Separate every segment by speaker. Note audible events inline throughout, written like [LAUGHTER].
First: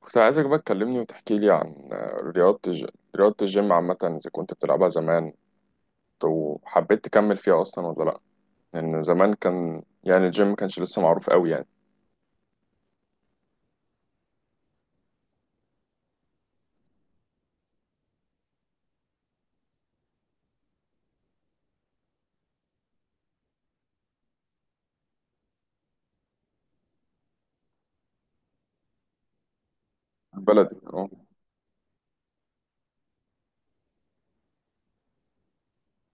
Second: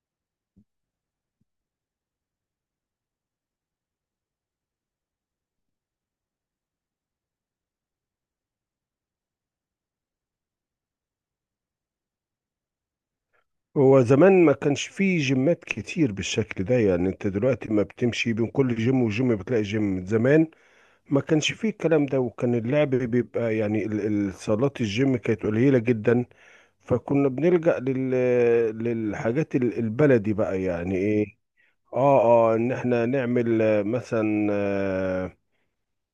Speaker 1: كنت عايزك بقى تكلمني وتحكي لي عن رياضة الج... رياضة الجيم عامة، إذا كنت بتلعبها زمان وحبيت تكمل فيها أصلا ولا لأ. لأن زمان كان يعني الجيم ما كانش لسه معروف أوي يعني
Speaker 2: هو زمان ما كانش فيه جيمات كتير بالشكل ده، يعني انت دلوقتي ما بتمشي بين كل جيم وجيم بتلاقي جيم. زمان ما كانش فيه الكلام ده، وكان اللعب بيبقى يعني صالات الجيم كانت قليلة جدا. فكنا بنلجأ للحاجات البلدي
Speaker 1: في
Speaker 2: بقى،
Speaker 1: بلدي.
Speaker 2: يعني
Speaker 1: اه.
Speaker 2: ايه. اه، اه ان احنا نعمل مثلا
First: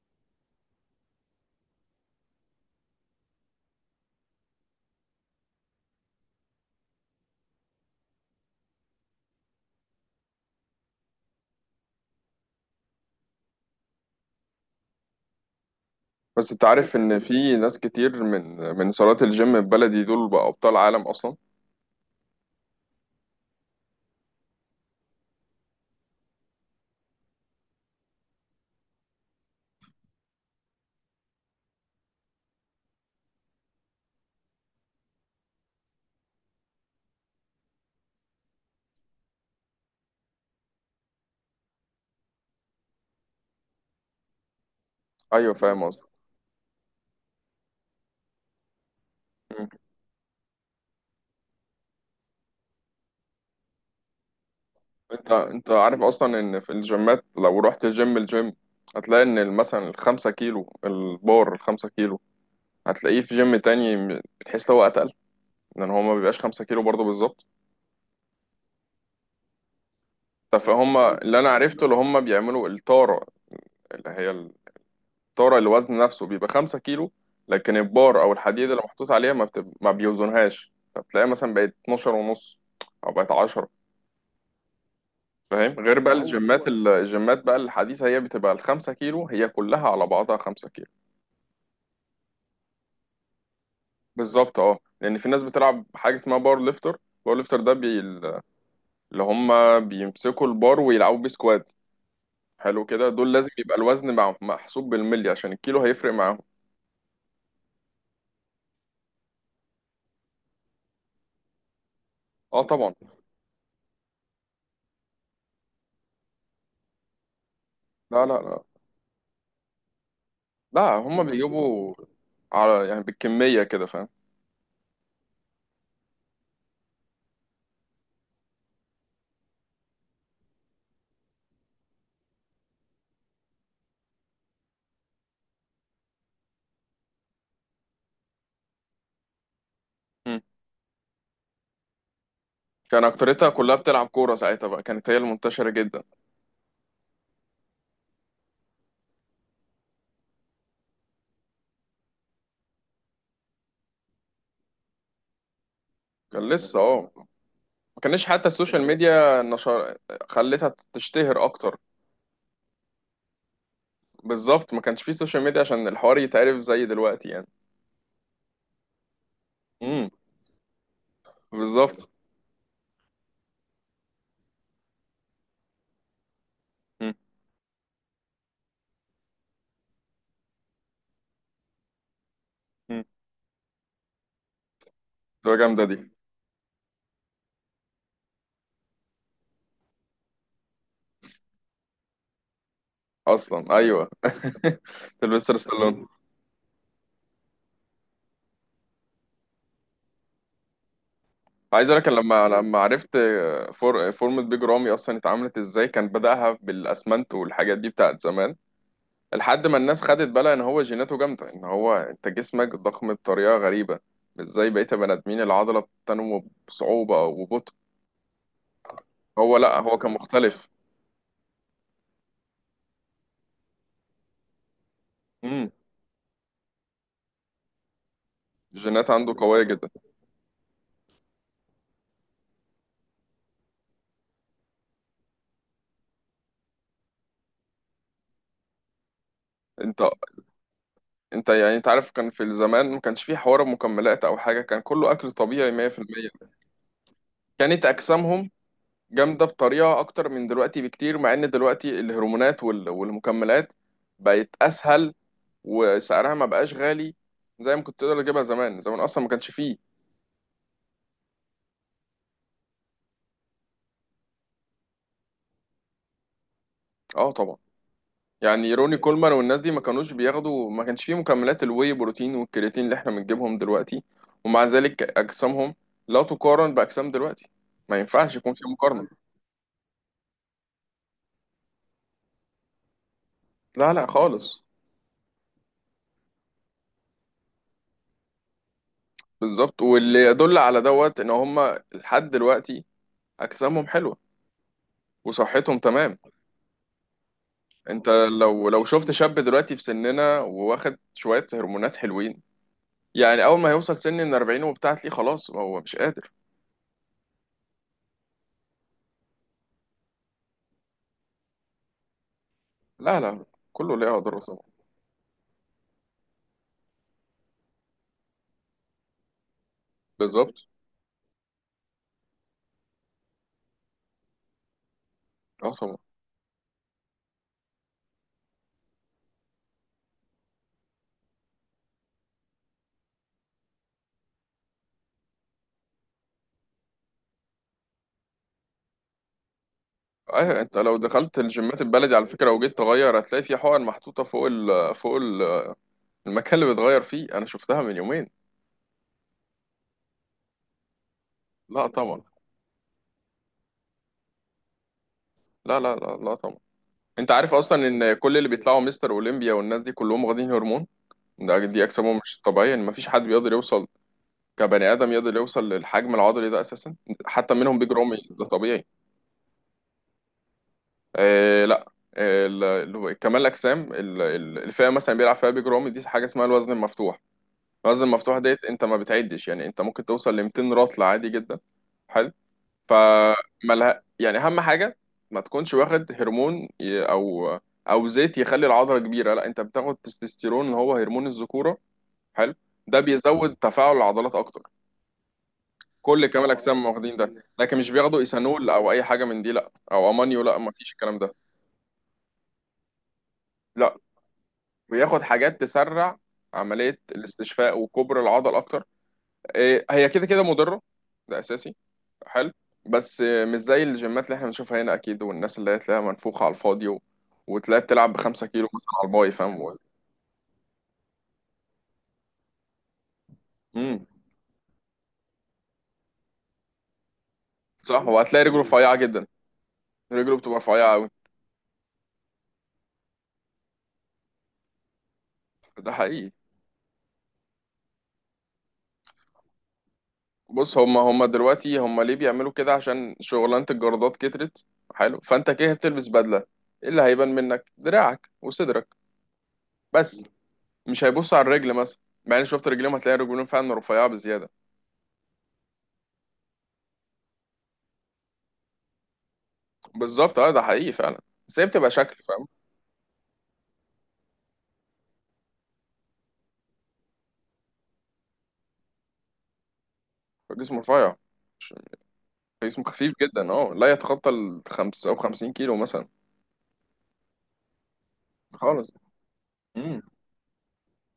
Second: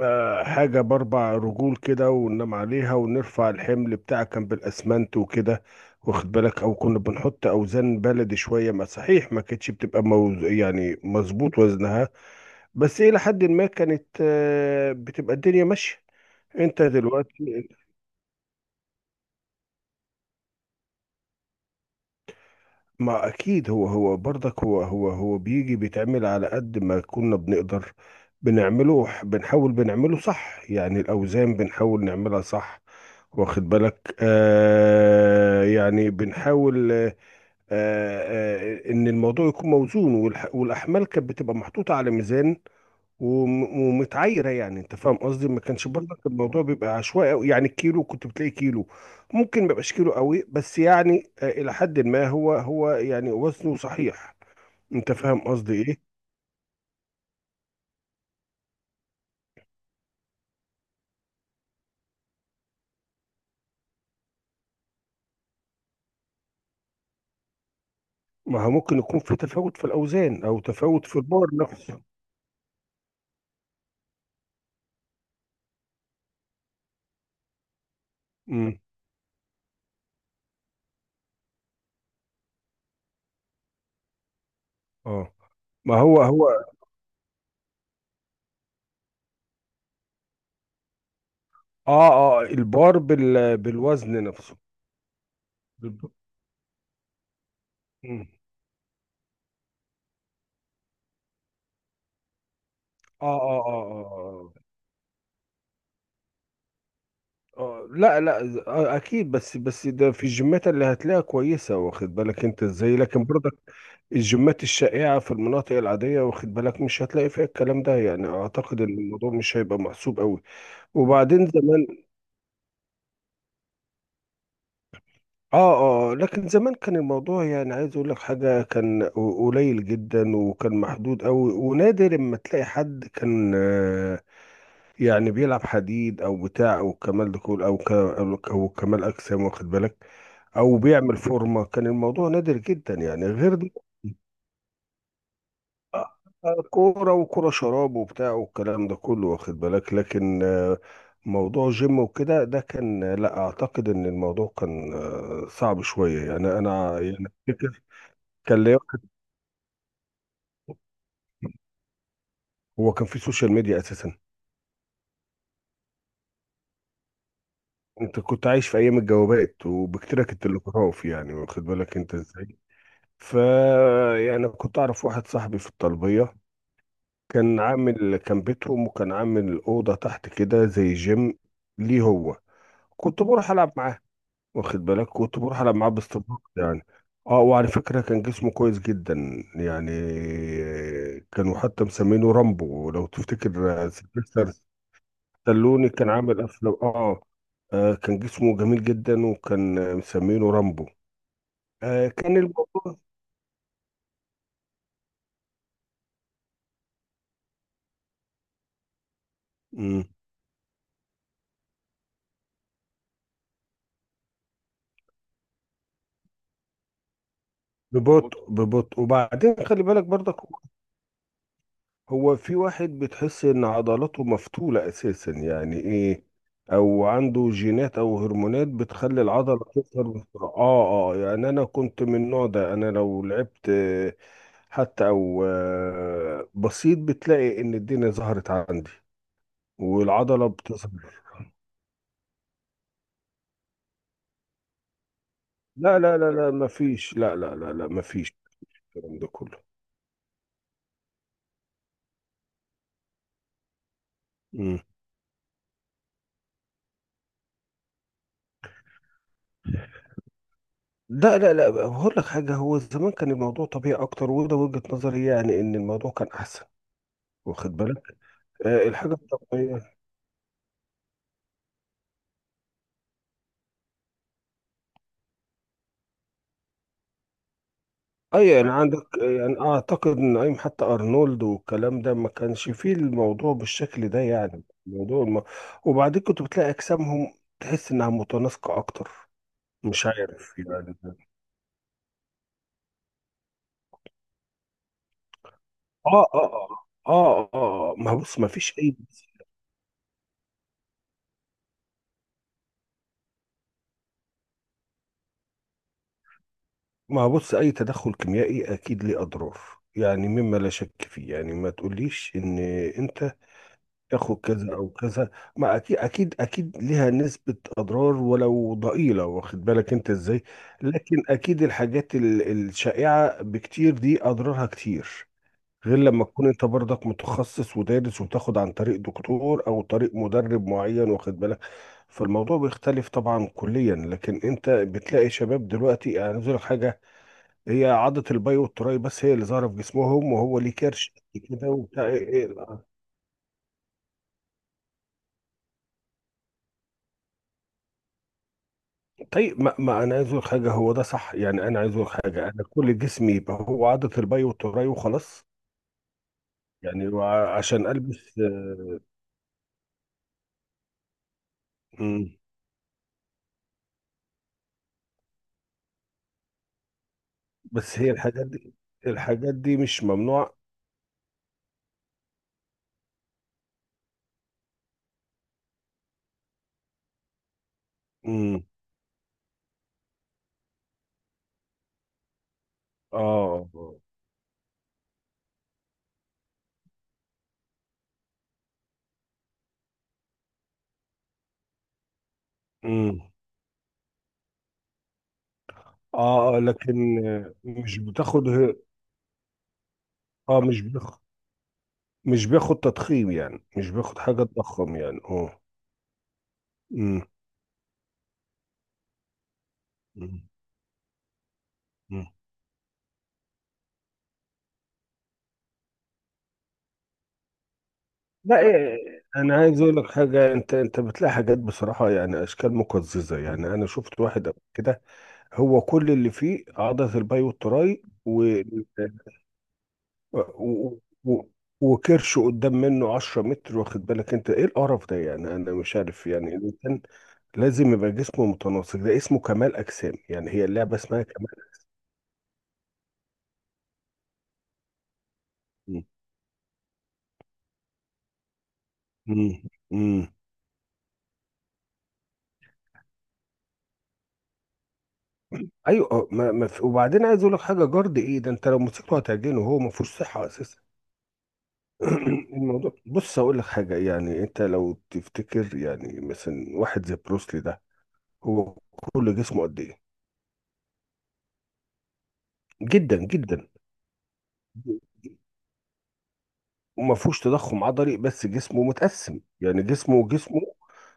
Speaker 2: حاجة بأربع رجول كده وننام عليها ونرفع الحمل بتاعها، كان بالأسمنت وكده، واخد بالك. أو كنا بنحط أوزان بلدي شوية، ما صحيح ما كانتش بتبقى موز يعني مظبوط وزنها، بس إلى حد ما كانت، بتبقى الدنيا ماشية.
Speaker 1: بس أنت
Speaker 2: أنت
Speaker 1: عارف إن في
Speaker 2: دلوقتي،
Speaker 1: ناس كتير من صالات الجيم البلدي دول بقى أبطال عالم أصلا.
Speaker 2: ما اكيد، هو برضك هو بيجي بيتعمل على قد ما كنا بنقدر بنعمله، بنحاول بنعمله صح، يعني الاوزان بنحاول نعملها صح، واخد بالك. آه يعني بنحاول، ان الموضوع يكون موزون. والاحمال كانت بتبقى محطوطة على ميزان ومتعايره، يعني انت فاهم قصدي.
Speaker 1: أيوه،
Speaker 2: ما
Speaker 1: فاهم
Speaker 2: كانش
Speaker 1: قصدك.
Speaker 2: برضك الموضوع بيبقى عشوائي قوي، يعني الكيلو كنت بتلاقي كيلو ممكن ما
Speaker 1: مم.
Speaker 2: يبقاش كيلو قوي، بس يعني الى حد ما هو يعني وزنه صحيح. انت
Speaker 1: أنت
Speaker 2: فاهم
Speaker 1: أنت
Speaker 2: قصدي ايه.
Speaker 1: عارف أصلا إن في الجيمات، لو رحت الجيم هتلاقي إن مثلا الخمسة كيلو البار الخمسة كيلو هتلاقيه في جيم تاني بتحس هو أتقل، لان هو ما بيبقاش 5 كيلو برضه بالظبط.
Speaker 2: ما هو ممكن يكون في تفاوت في الاوزان
Speaker 1: طب
Speaker 2: او
Speaker 1: فهم
Speaker 2: تفاوت في
Speaker 1: اللي
Speaker 2: البار
Speaker 1: انا عرفته اللي
Speaker 2: نفسه.
Speaker 1: هم بيعملوا التاره، اللي هي التاره اللي وزن نفسه بيبقى 5 كيلو، لكن البار او الحديد
Speaker 2: امم،
Speaker 1: اللي محطوط عليها ما بيوزنهاش، فبتلاقيها مثلا بقت 12 ونص او بقت 10.
Speaker 2: اه.
Speaker 1: فاهم؟ غير
Speaker 2: ما
Speaker 1: بقى،
Speaker 2: هو
Speaker 1: ايوه
Speaker 2: هو
Speaker 1: الجيمات، ايوه الجيمات بقى الحديثه هي بتبقى ال 5 كيلو، هي كلها على بعضها 5 كيلو.
Speaker 2: اه. اه، البار بالوزن نفسه.
Speaker 1: بالظبط، اه، لان في ناس بتلعب
Speaker 2: بالب-
Speaker 1: حاجه اسمها بار ليفتر. بار ليفتر ده
Speaker 2: مم.
Speaker 1: اللي هم بيمسكوا البار ويلعبوا بيه سكوات، حلو، كده دول لازم يبقى الوزن
Speaker 2: آه.
Speaker 1: محسوب بالملي عشان الكيلو هيفرق معاهم.
Speaker 2: لا لا، اكيد، بس ده في الجيمات اللي هتلاقيها كويسه، واخد بالك
Speaker 1: اه
Speaker 2: انت
Speaker 1: طبعا.
Speaker 2: ازاي، لكن برضك الجيمات الشائعه في المناطق العاديه، واخد بالك، مش هتلاقي فيها الكلام ده،
Speaker 1: لا
Speaker 2: يعني
Speaker 1: لا لا
Speaker 2: اعتقد ان الموضوع مش هيبقى محسوب قوي.
Speaker 1: لا، هما
Speaker 2: وبعدين
Speaker 1: بيجيبوا
Speaker 2: زمان،
Speaker 1: على يعني بالكمية كده، فاهم؟
Speaker 2: اه آه، لكن زمان كان الموضوع، يعني عايز اقول لك حاجه، كان قليل جدا وكان محدود قوي ونادر اما تلاقي حد كان يعني بيلعب حديد او بتاع، او كمال دخول او ك... او كمال اجسام، واخد بالك،
Speaker 1: مم.
Speaker 2: او بيعمل فورمه. كان الموضوع نادر جدا
Speaker 1: كان
Speaker 2: يعني،
Speaker 1: أكتريتها
Speaker 2: غير دي
Speaker 1: كلها بتلعب كورة ساعتها بقى، كانت هي المنتشرة جدا.
Speaker 2: آه، كوره وكوره شراب وبتاع والكلام ده كله، واخد بالك. لكن موضوع جيم وكده، ده كان لا اعتقد ان الموضوع كان صعب شويه
Speaker 1: كان
Speaker 2: يعني،
Speaker 1: لسه،
Speaker 2: انا
Speaker 1: اه،
Speaker 2: يعني أفتكر.
Speaker 1: ما كانش حتى
Speaker 2: كان ليا
Speaker 1: السوشيال
Speaker 2: واحد-
Speaker 1: ميديا نشر خلتها تشتهر أكتر.
Speaker 2: هو كان في سوشيال ميديا اساسا؟
Speaker 1: بالظبط، ما كانش فيه سوشيال ميديا عشان الحوار يتعرف زي دلوقتي يعني.
Speaker 2: انت كنت عايش في ايام الجوابات،
Speaker 1: امم.
Speaker 2: وبكتيرك التلغراف يعني، واخد بالك
Speaker 1: بالظبط.
Speaker 2: انت ازاي. ف، يعني كنت اعرف واحد صاحبي في الطلبيه،
Speaker 1: امم.
Speaker 2: كان بيتهم، وكان عامل اوضه تحت كده زي جيم ليه هو. كنت بروح العب معاه، واخد بالك، كنت
Speaker 1: تبقى
Speaker 2: بروح العب
Speaker 1: جامدة
Speaker 2: معاه
Speaker 1: دي
Speaker 2: باستمرار يعني. اه، وعلى فكره كان جسمه كويس جدا يعني، كانوا حتى مسمينه رامبو، لو
Speaker 1: أصلا.
Speaker 2: تفتكر
Speaker 1: أيوه
Speaker 2: سيلفستر
Speaker 1: [LAUGHS] سيلفستر
Speaker 2: ستالوني،
Speaker 1: ستالون.
Speaker 2: كان عامل افلام. اه، كان جسمه جميل جدا، وكان مسمينه رامبو.
Speaker 1: عايز اقول لك،
Speaker 2: كان
Speaker 1: لما
Speaker 2: الموضوع.
Speaker 1: عرفت فورمة بيج رامي اصلا اتعملت ازاي، كان بدأها بالاسمنت والحاجات دي بتاعت زمان، لحد ما الناس
Speaker 2: مم.
Speaker 1: خدت بالها ان هو جيناته جامده، ان هو انت جسمك ضخم بطريقه غريبه مش زي بقيه البني ادمين. العضله بتنمو بصعوبه وببطء.
Speaker 2: ببطء، ببطء، وبعدين
Speaker 1: هو، لا،
Speaker 2: خلي
Speaker 1: هو
Speaker 2: بالك
Speaker 1: كان
Speaker 2: برضك،
Speaker 1: مختلف.
Speaker 2: هو في واحد بتحس ان عضلاته مفتولة اساسا،
Speaker 1: امم.
Speaker 2: يعني ايه، او عنده جينات او هرمونات
Speaker 1: الجينات
Speaker 2: بتخلي
Speaker 1: عنده
Speaker 2: العضلة
Speaker 1: قويه جدا.
Speaker 2: تظهر بسرعة، اه اه، يعني انا كنت من النوع ده. انا لو لعبت حتى او بسيط، بتلاقي ان الدنيا ظهرت عندي
Speaker 1: انت
Speaker 2: والعضلة بتظهر.
Speaker 1: انت يعني انت عارف كان في الزمان ما كانش في حوار مكملات او حاجه، كان كله اكل طبيعي
Speaker 2: لا لا
Speaker 1: 100%.
Speaker 2: لا لا، مفيش، لا لا لا
Speaker 1: كانت
Speaker 2: لا، مفيش
Speaker 1: اجسامهم
Speaker 2: الكلام ده
Speaker 1: جامده
Speaker 2: كله.
Speaker 1: بطريقه اكتر من دلوقتي بكتير، مع ان دلوقتي الهرمونات والمكملات بقت اسهل، وسعرها ما بقاش غالي زي ما كنت تقدر تجيبها. زمان، زمان اصلا ما كانش فيه.
Speaker 2: لا لا لا، هقول لك حاجة، هو زمان كان الموضوع طبيعي أكتر، وده وجهة نظري، يعني إن الموضوع كان أحسن،
Speaker 1: اه طبعا.
Speaker 2: واخد بالك.
Speaker 1: يعني
Speaker 2: آه،
Speaker 1: روني
Speaker 2: الحاجة
Speaker 1: كولمان والناس دي ما
Speaker 2: الطبيعية.
Speaker 1: كانوش بياخدوا، ما كانش فيه مكملات الواي بروتين والكرياتين اللي احنا بنجيبهم دلوقتي، ومع ذلك اجسامهم لا تقارن باجسام دلوقتي. ما ينفعش
Speaker 2: أي
Speaker 1: يكون في
Speaker 2: يعني عندك،
Speaker 1: مقارنه.
Speaker 2: يعني أعتقد إن أيام حتى أرنولد والكلام ده ما كانش فيه الموضوع
Speaker 1: لا لا
Speaker 2: بالشكل ده،
Speaker 1: خالص.
Speaker 2: يعني وبعدين كنت بتلاقي أجسامهم تحس إنها متناسقة أكتر،
Speaker 1: بالظبط،
Speaker 2: مش
Speaker 1: واللي
Speaker 2: عارف
Speaker 1: يدل على
Speaker 2: يعني.
Speaker 1: دوت ان هم لحد دلوقتي اجسامهم حلوه وصحتهم تمام.
Speaker 2: آه آه
Speaker 1: انت
Speaker 2: ما بص، ما
Speaker 1: لو
Speaker 2: فيش
Speaker 1: لو
Speaker 2: أي،
Speaker 1: شفت شاب دلوقتي في سننا وواخد شوية هرمونات حلوين، يعني اول ما يوصل سن ال 40 وبتاع تلاقيه خلاص هو مش قادر.
Speaker 2: ما بص، اي تدخل كيميائي اكيد ليه اضرار، يعني مما لا شك فيه، يعني ما تقوليش ان
Speaker 1: لا
Speaker 2: انت
Speaker 1: لا، كله ليه
Speaker 2: تاخد
Speaker 1: اضراره طبعا.
Speaker 2: كذا او كذا، ما اكيد اكيد اكيد ليها نسبة اضرار ولو ضئيلة، واخد بالك انت ازاي.
Speaker 1: بالظبط.
Speaker 2: لكن اكيد الحاجات الشائعة بكتير دي اضرارها كتير،
Speaker 1: اه طبعا.
Speaker 2: غير لما تكون انت برضك متخصص ودارس، وتاخد عن طريق دكتور او طريق مدرب معين، واخد بالك. فالموضوع بيختلف طبعا كليا، لكن انت بتلاقي شباب دلوقتي، يعني عايز أقول لك حاجة، هي عضة الباي والتراي بس هي اللي ظاهرة في جسمهم، وهو
Speaker 1: ايوه
Speaker 2: ليه
Speaker 1: انت لو
Speaker 2: كرش
Speaker 1: دخلت
Speaker 2: كده
Speaker 1: الجيمات
Speaker 2: وبتاع.
Speaker 1: البلدي على
Speaker 2: إيه،
Speaker 1: فكرة
Speaker 2: إيه.
Speaker 1: وجيت تغير هتلاقي في حقن محطوطة فوق ال، فوق ال المكان اللي بتغير فيه، انا شفتها من يومين.
Speaker 2: طيب، ما، ما أنا عايز أقول حاجة، هو ده صح، يعني أنا
Speaker 1: لا
Speaker 2: عايز أقول
Speaker 1: طبعا،
Speaker 2: حاجة، أنا كل جسمي يبقى هو عضة الباي والتراي وخلاص
Speaker 1: لا لا لا لا طبعا.
Speaker 2: يعني؟
Speaker 1: انت عارف
Speaker 2: عشان
Speaker 1: اصلا ان كل
Speaker 2: ألبس
Speaker 1: اللي بيطلعوا مستر اولمبيا والناس دي كلهم واخدين هرمون، ده دي اجسامهم
Speaker 2: مم.
Speaker 1: مش طبيعية، ان مفيش حد بيقدر يوصل كبني ادم يقدر يوصل للحجم العضلي ده اساسا. حتى منهم بيج
Speaker 2: بس هي
Speaker 1: رامي ده
Speaker 2: الحاجات دي،
Speaker 1: طبيعي.
Speaker 2: الحاجات دي مش ممنوعة.
Speaker 1: آه لا آه، كمال الاجسام الفئه مثلا بيلعب فيها بيج رامي دي حاجه اسمها الوزن المفتوح. الوزن المفتوح
Speaker 2: مم.
Speaker 1: ديت انت ما بتعدش، يعني انت ممكن توصل ل 200 رطل عادي جدا. حلو،
Speaker 2: آه.
Speaker 1: فمالها يعني؟ اهم حاجه ما تكونش واخد هرمون او زيت يخلي العضله كبيره. لا، انت بتاخد تستوستيرون اللي هو هرمون الذكوره. حلو. ده
Speaker 2: مم.
Speaker 1: بيزود تفاعل العضلات اكتر. كل كمال
Speaker 2: آه
Speaker 1: الاجسام واخدين
Speaker 2: لكن
Speaker 1: ده، لكن مش
Speaker 2: مش
Speaker 1: بياخدوا
Speaker 2: بتاخد.
Speaker 1: ايثانول او اي حاجه من دي، لا او امونيو لا،
Speaker 2: آه،
Speaker 1: ما
Speaker 2: مش
Speaker 1: فيش الكلام
Speaker 2: بياخد،
Speaker 1: ده.
Speaker 2: مش بياخد تضخيم، يعني مش
Speaker 1: لا،
Speaker 2: بياخد حاجة تضخم يعني.
Speaker 1: بياخد حاجات
Speaker 2: آه.
Speaker 1: تسرع عمليه
Speaker 2: مم.
Speaker 1: الاستشفاء وكبر العضل اكتر. إيه، هي كده كده مضره، ده اساسي.
Speaker 2: مم.
Speaker 1: حلو. بس مش زي الجيمات اللي احنا بنشوفها هنا اكيد، والناس اللي هي تلاقيها منفوخه على الفاضي، وتلاقيها بتلعب بخمسة
Speaker 2: لا،
Speaker 1: كيلو مثلا
Speaker 2: إيه،
Speaker 1: على الباي،
Speaker 2: انا
Speaker 1: فاهم؟
Speaker 2: عايز اقول لك حاجه، انت انت بتلاقي حاجات بصراحه، يعني اشكال مقززه، يعني انا
Speaker 1: مم.
Speaker 2: شفت واحد قبل كده هو كل اللي فيه عضله الباي
Speaker 1: صح،
Speaker 2: والتراي
Speaker 1: وهتلاقي رجله رفيعه جدا، رجله
Speaker 2: و...
Speaker 1: بتبقى رفيعه قوي.
Speaker 2: و... وكرش قدام منه 10 متر، واخد بالك انت ايه القرف ده يعني، انا
Speaker 1: ده
Speaker 2: مش عارف،
Speaker 1: حقيقي.
Speaker 2: يعني الانسان لازم يبقى جسمه متناسق، ده اسمه كمال اجسام، يعني هي
Speaker 1: بص،
Speaker 2: اللعبه
Speaker 1: هما
Speaker 2: اسمها
Speaker 1: هما
Speaker 2: كمال.
Speaker 1: دلوقتي هما ليه بيعملوا كده؟ عشان شغلانة الجردات كترت. حلو، فانت كده
Speaker 2: مم.
Speaker 1: بتلبس بدلة، ايه اللي هيبان منك؟ دراعك وصدرك
Speaker 2: مم.
Speaker 1: بس،
Speaker 2: مم.
Speaker 1: مش هيبص على الرجل مثلا. مع ان شفت رجليهم، هتلاقي رجلهم فعلا رفيعة بزيادة.
Speaker 2: ايوه، ما ما في، وبعدين عايز اقول لك حاجه، جارد ايه ده، انت لو مسكته هتعجنه، هو ما فيهوش
Speaker 1: بالظبط،
Speaker 2: صحه
Speaker 1: اه، ده
Speaker 2: اساسا.
Speaker 1: حقيقي فعلا. بس هي بتبقى شكل، فاهم.
Speaker 2: [CLEARS THROAT] الموضوع، بص هقول لك حاجة، يعني انت لو تفتكر، يعني مثلا واحد زي بروسلي ده، هو كل جسمه قد ايه؟
Speaker 1: جسم رفيع، مش- جسم خفيف
Speaker 2: جدا
Speaker 1: جدا،
Speaker 2: جدا،
Speaker 1: اه، لا يتخطى ال 55 كيلو مثلا.
Speaker 2: وما فيهوش تضخم عضلي، بس جسمه
Speaker 1: خالص.
Speaker 2: متقسم، يعني
Speaker 1: امم.
Speaker 2: جسمه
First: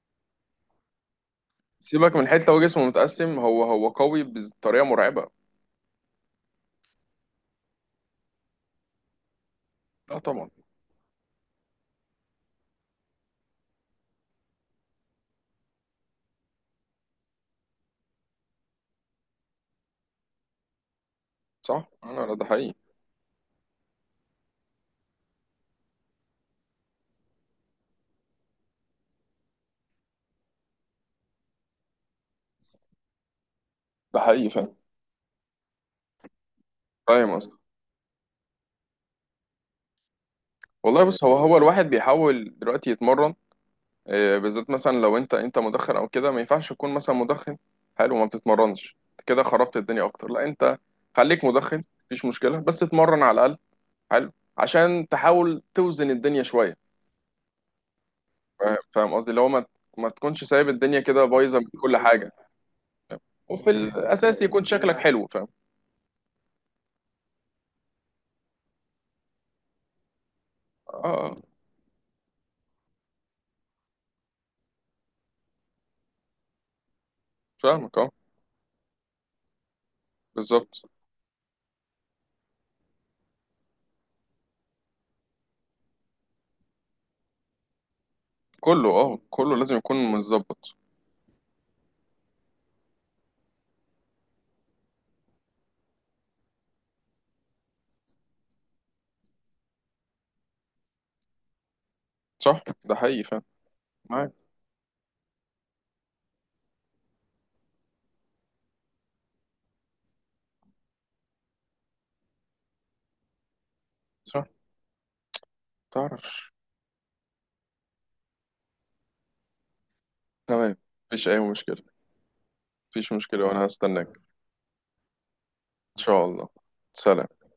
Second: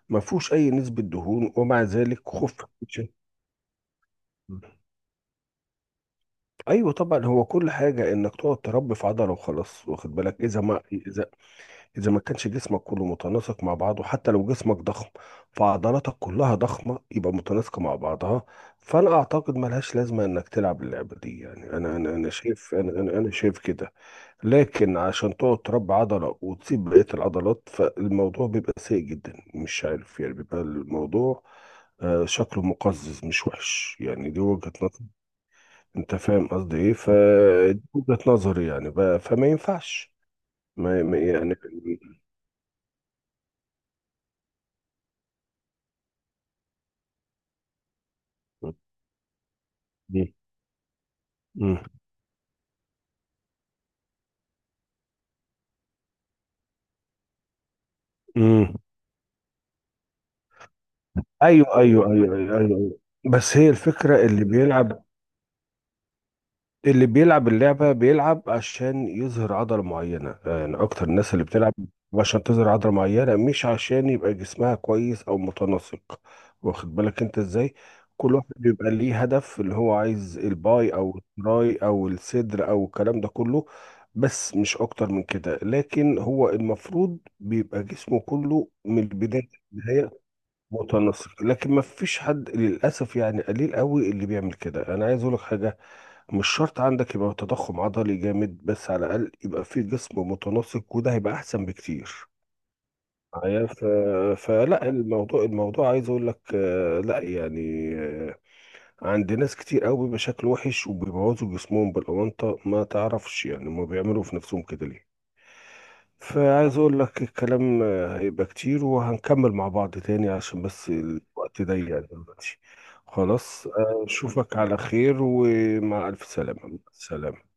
Speaker 2: ما فيهوش اي نسبة دهون، ومع
Speaker 1: سيبك من
Speaker 2: ذلك
Speaker 1: حيث لو
Speaker 2: خف.
Speaker 1: جسمه متقسم، هو قوي بطريقة مرعبة.
Speaker 2: ايوه طبعا، هو كل حاجة انك تقعد تربي في عضلة وخلاص، واخد
Speaker 1: لا
Speaker 2: بالك.
Speaker 1: طبعا.
Speaker 2: اذا، اذا ما كانش جسمك كله متناسق مع بعضه، حتى لو جسمك ضخم فعضلاتك كلها ضخمه، يبقى متناسقه مع بعضها. فانا اعتقد ملهاش لازمه انك تلعب اللعبه دي، يعني
Speaker 1: صح، انا،
Speaker 2: انا
Speaker 1: لا، ده حقيقي.
Speaker 2: شايف، انا شايف كده. لكن عشان تقعد تربي عضله وتسيب بقيه العضلات، فالموضوع بيبقى سيء جدا، مش عارف يعني، بيبقى الموضوع شكله مقزز، مش وحش،
Speaker 1: ده
Speaker 2: يعني دي
Speaker 1: حقيقي فعلا،
Speaker 2: وجهة نظر. انت فاهم قصدي ايه،
Speaker 1: فاهم.
Speaker 2: فدي وجهة نظري يعني بقى، فما ينفعش،
Speaker 1: والله بص، هو
Speaker 2: يعني.
Speaker 1: هو الواحد بيحاول دلوقتي يتمرن، بالذات مثلا لو انت مدخن او كده. ما ينفعش تكون مثلا مدخن، حلو، وما بتتمرنش، انت كده خربت الدنيا اكتر. لا
Speaker 2: [LAUGHS]
Speaker 1: انت خليك
Speaker 2: مم.
Speaker 1: مدخن مفيش مشكله، بس اتمرن على الاقل. حلو، عشان تحاول توزن الدنيا شويه،
Speaker 2: مم.
Speaker 1: فاهم قصدي، اللي هو ما تكونش سايب الدنيا كده بايظه من كل حاجه،
Speaker 2: ايوه، بس
Speaker 1: وفي
Speaker 2: هي الفكره.
Speaker 1: الاساس يكون شكلك حلو، فاهم.
Speaker 2: اللي بيلعب اللعبه بيلعب عشان يظهر عضله معينه، يعني
Speaker 1: اه
Speaker 2: اكتر الناس
Speaker 1: آه،
Speaker 2: اللي بتلعب عشان تظهر عضله معينه، مش عشان يبقى جسمها كويس او متناسق، واخد بالك انت ازاي.
Speaker 1: فاهمك اه.
Speaker 2: كل واحد بيبقى ليه هدف، اللي هو عايز
Speaker 1: بالظبط،
Speaker 2: الباي او التراي او الصدر او الكلام ده كله، بس مش اكتر من كده. لكن هو المفروض بيبقى جسمه كله
Speaker 1: كله
Speaker 2: من
Speaker 1: اه كله
Speaker 2: البدايه
Speaker 1: لازم يكون متظبط.
Speaker 2: متناسق، لكن ما فيش حد للاسف، يعني قليل قوي اللي بيعمل كده. انا عايز اقول لك حاجه، مش شرط عندك يبقى تضخم عضلي جامد، بس على الاقل يبقى في جسم متناسق، وده هيبقى احسن بكتير
Speaker 1: صح، ده حقيقي، فاهم.
Speaker 2: معايا.
Speaker 1: معاك.
Speaker 2: فلا الموضوع، الموضوع، عايز اقول لك لا يعني عند ناس كتير قوي بيبقى شكله وحش، وبيبوظوا جسمهم بالاونطه، ما تعرفش يعني ما بيعملوا في
Speaker 1: صح.
Speaker 2: نفسهم كده ليه.
Speaker 1: تعرف.
Speaker 2: فعايز اقول لك الكلام هيبقى كتير، وهنكمل مع بعض تاني، عشان
Speaker 1: تمام.
Speaker 2: بس
Speaker 1: مفيش أي
Speaker 2: الوقت
Speaker 1: مشكلة.
Speaker 2: ضيق يعني دلوقتي.
Speaker 1: مفيش مشكلة، وأنا
Speaker 2: خلاص،
Speaker 1: هستناك.
Speaker 2: اشوفك على خير،
Speaker 1: إن
Speaker 2: ومع الف
Speaker 1: شاء الله.
Speaker 2: سلامة.
Speaker 1: سلام.
Speaker 2: سلام.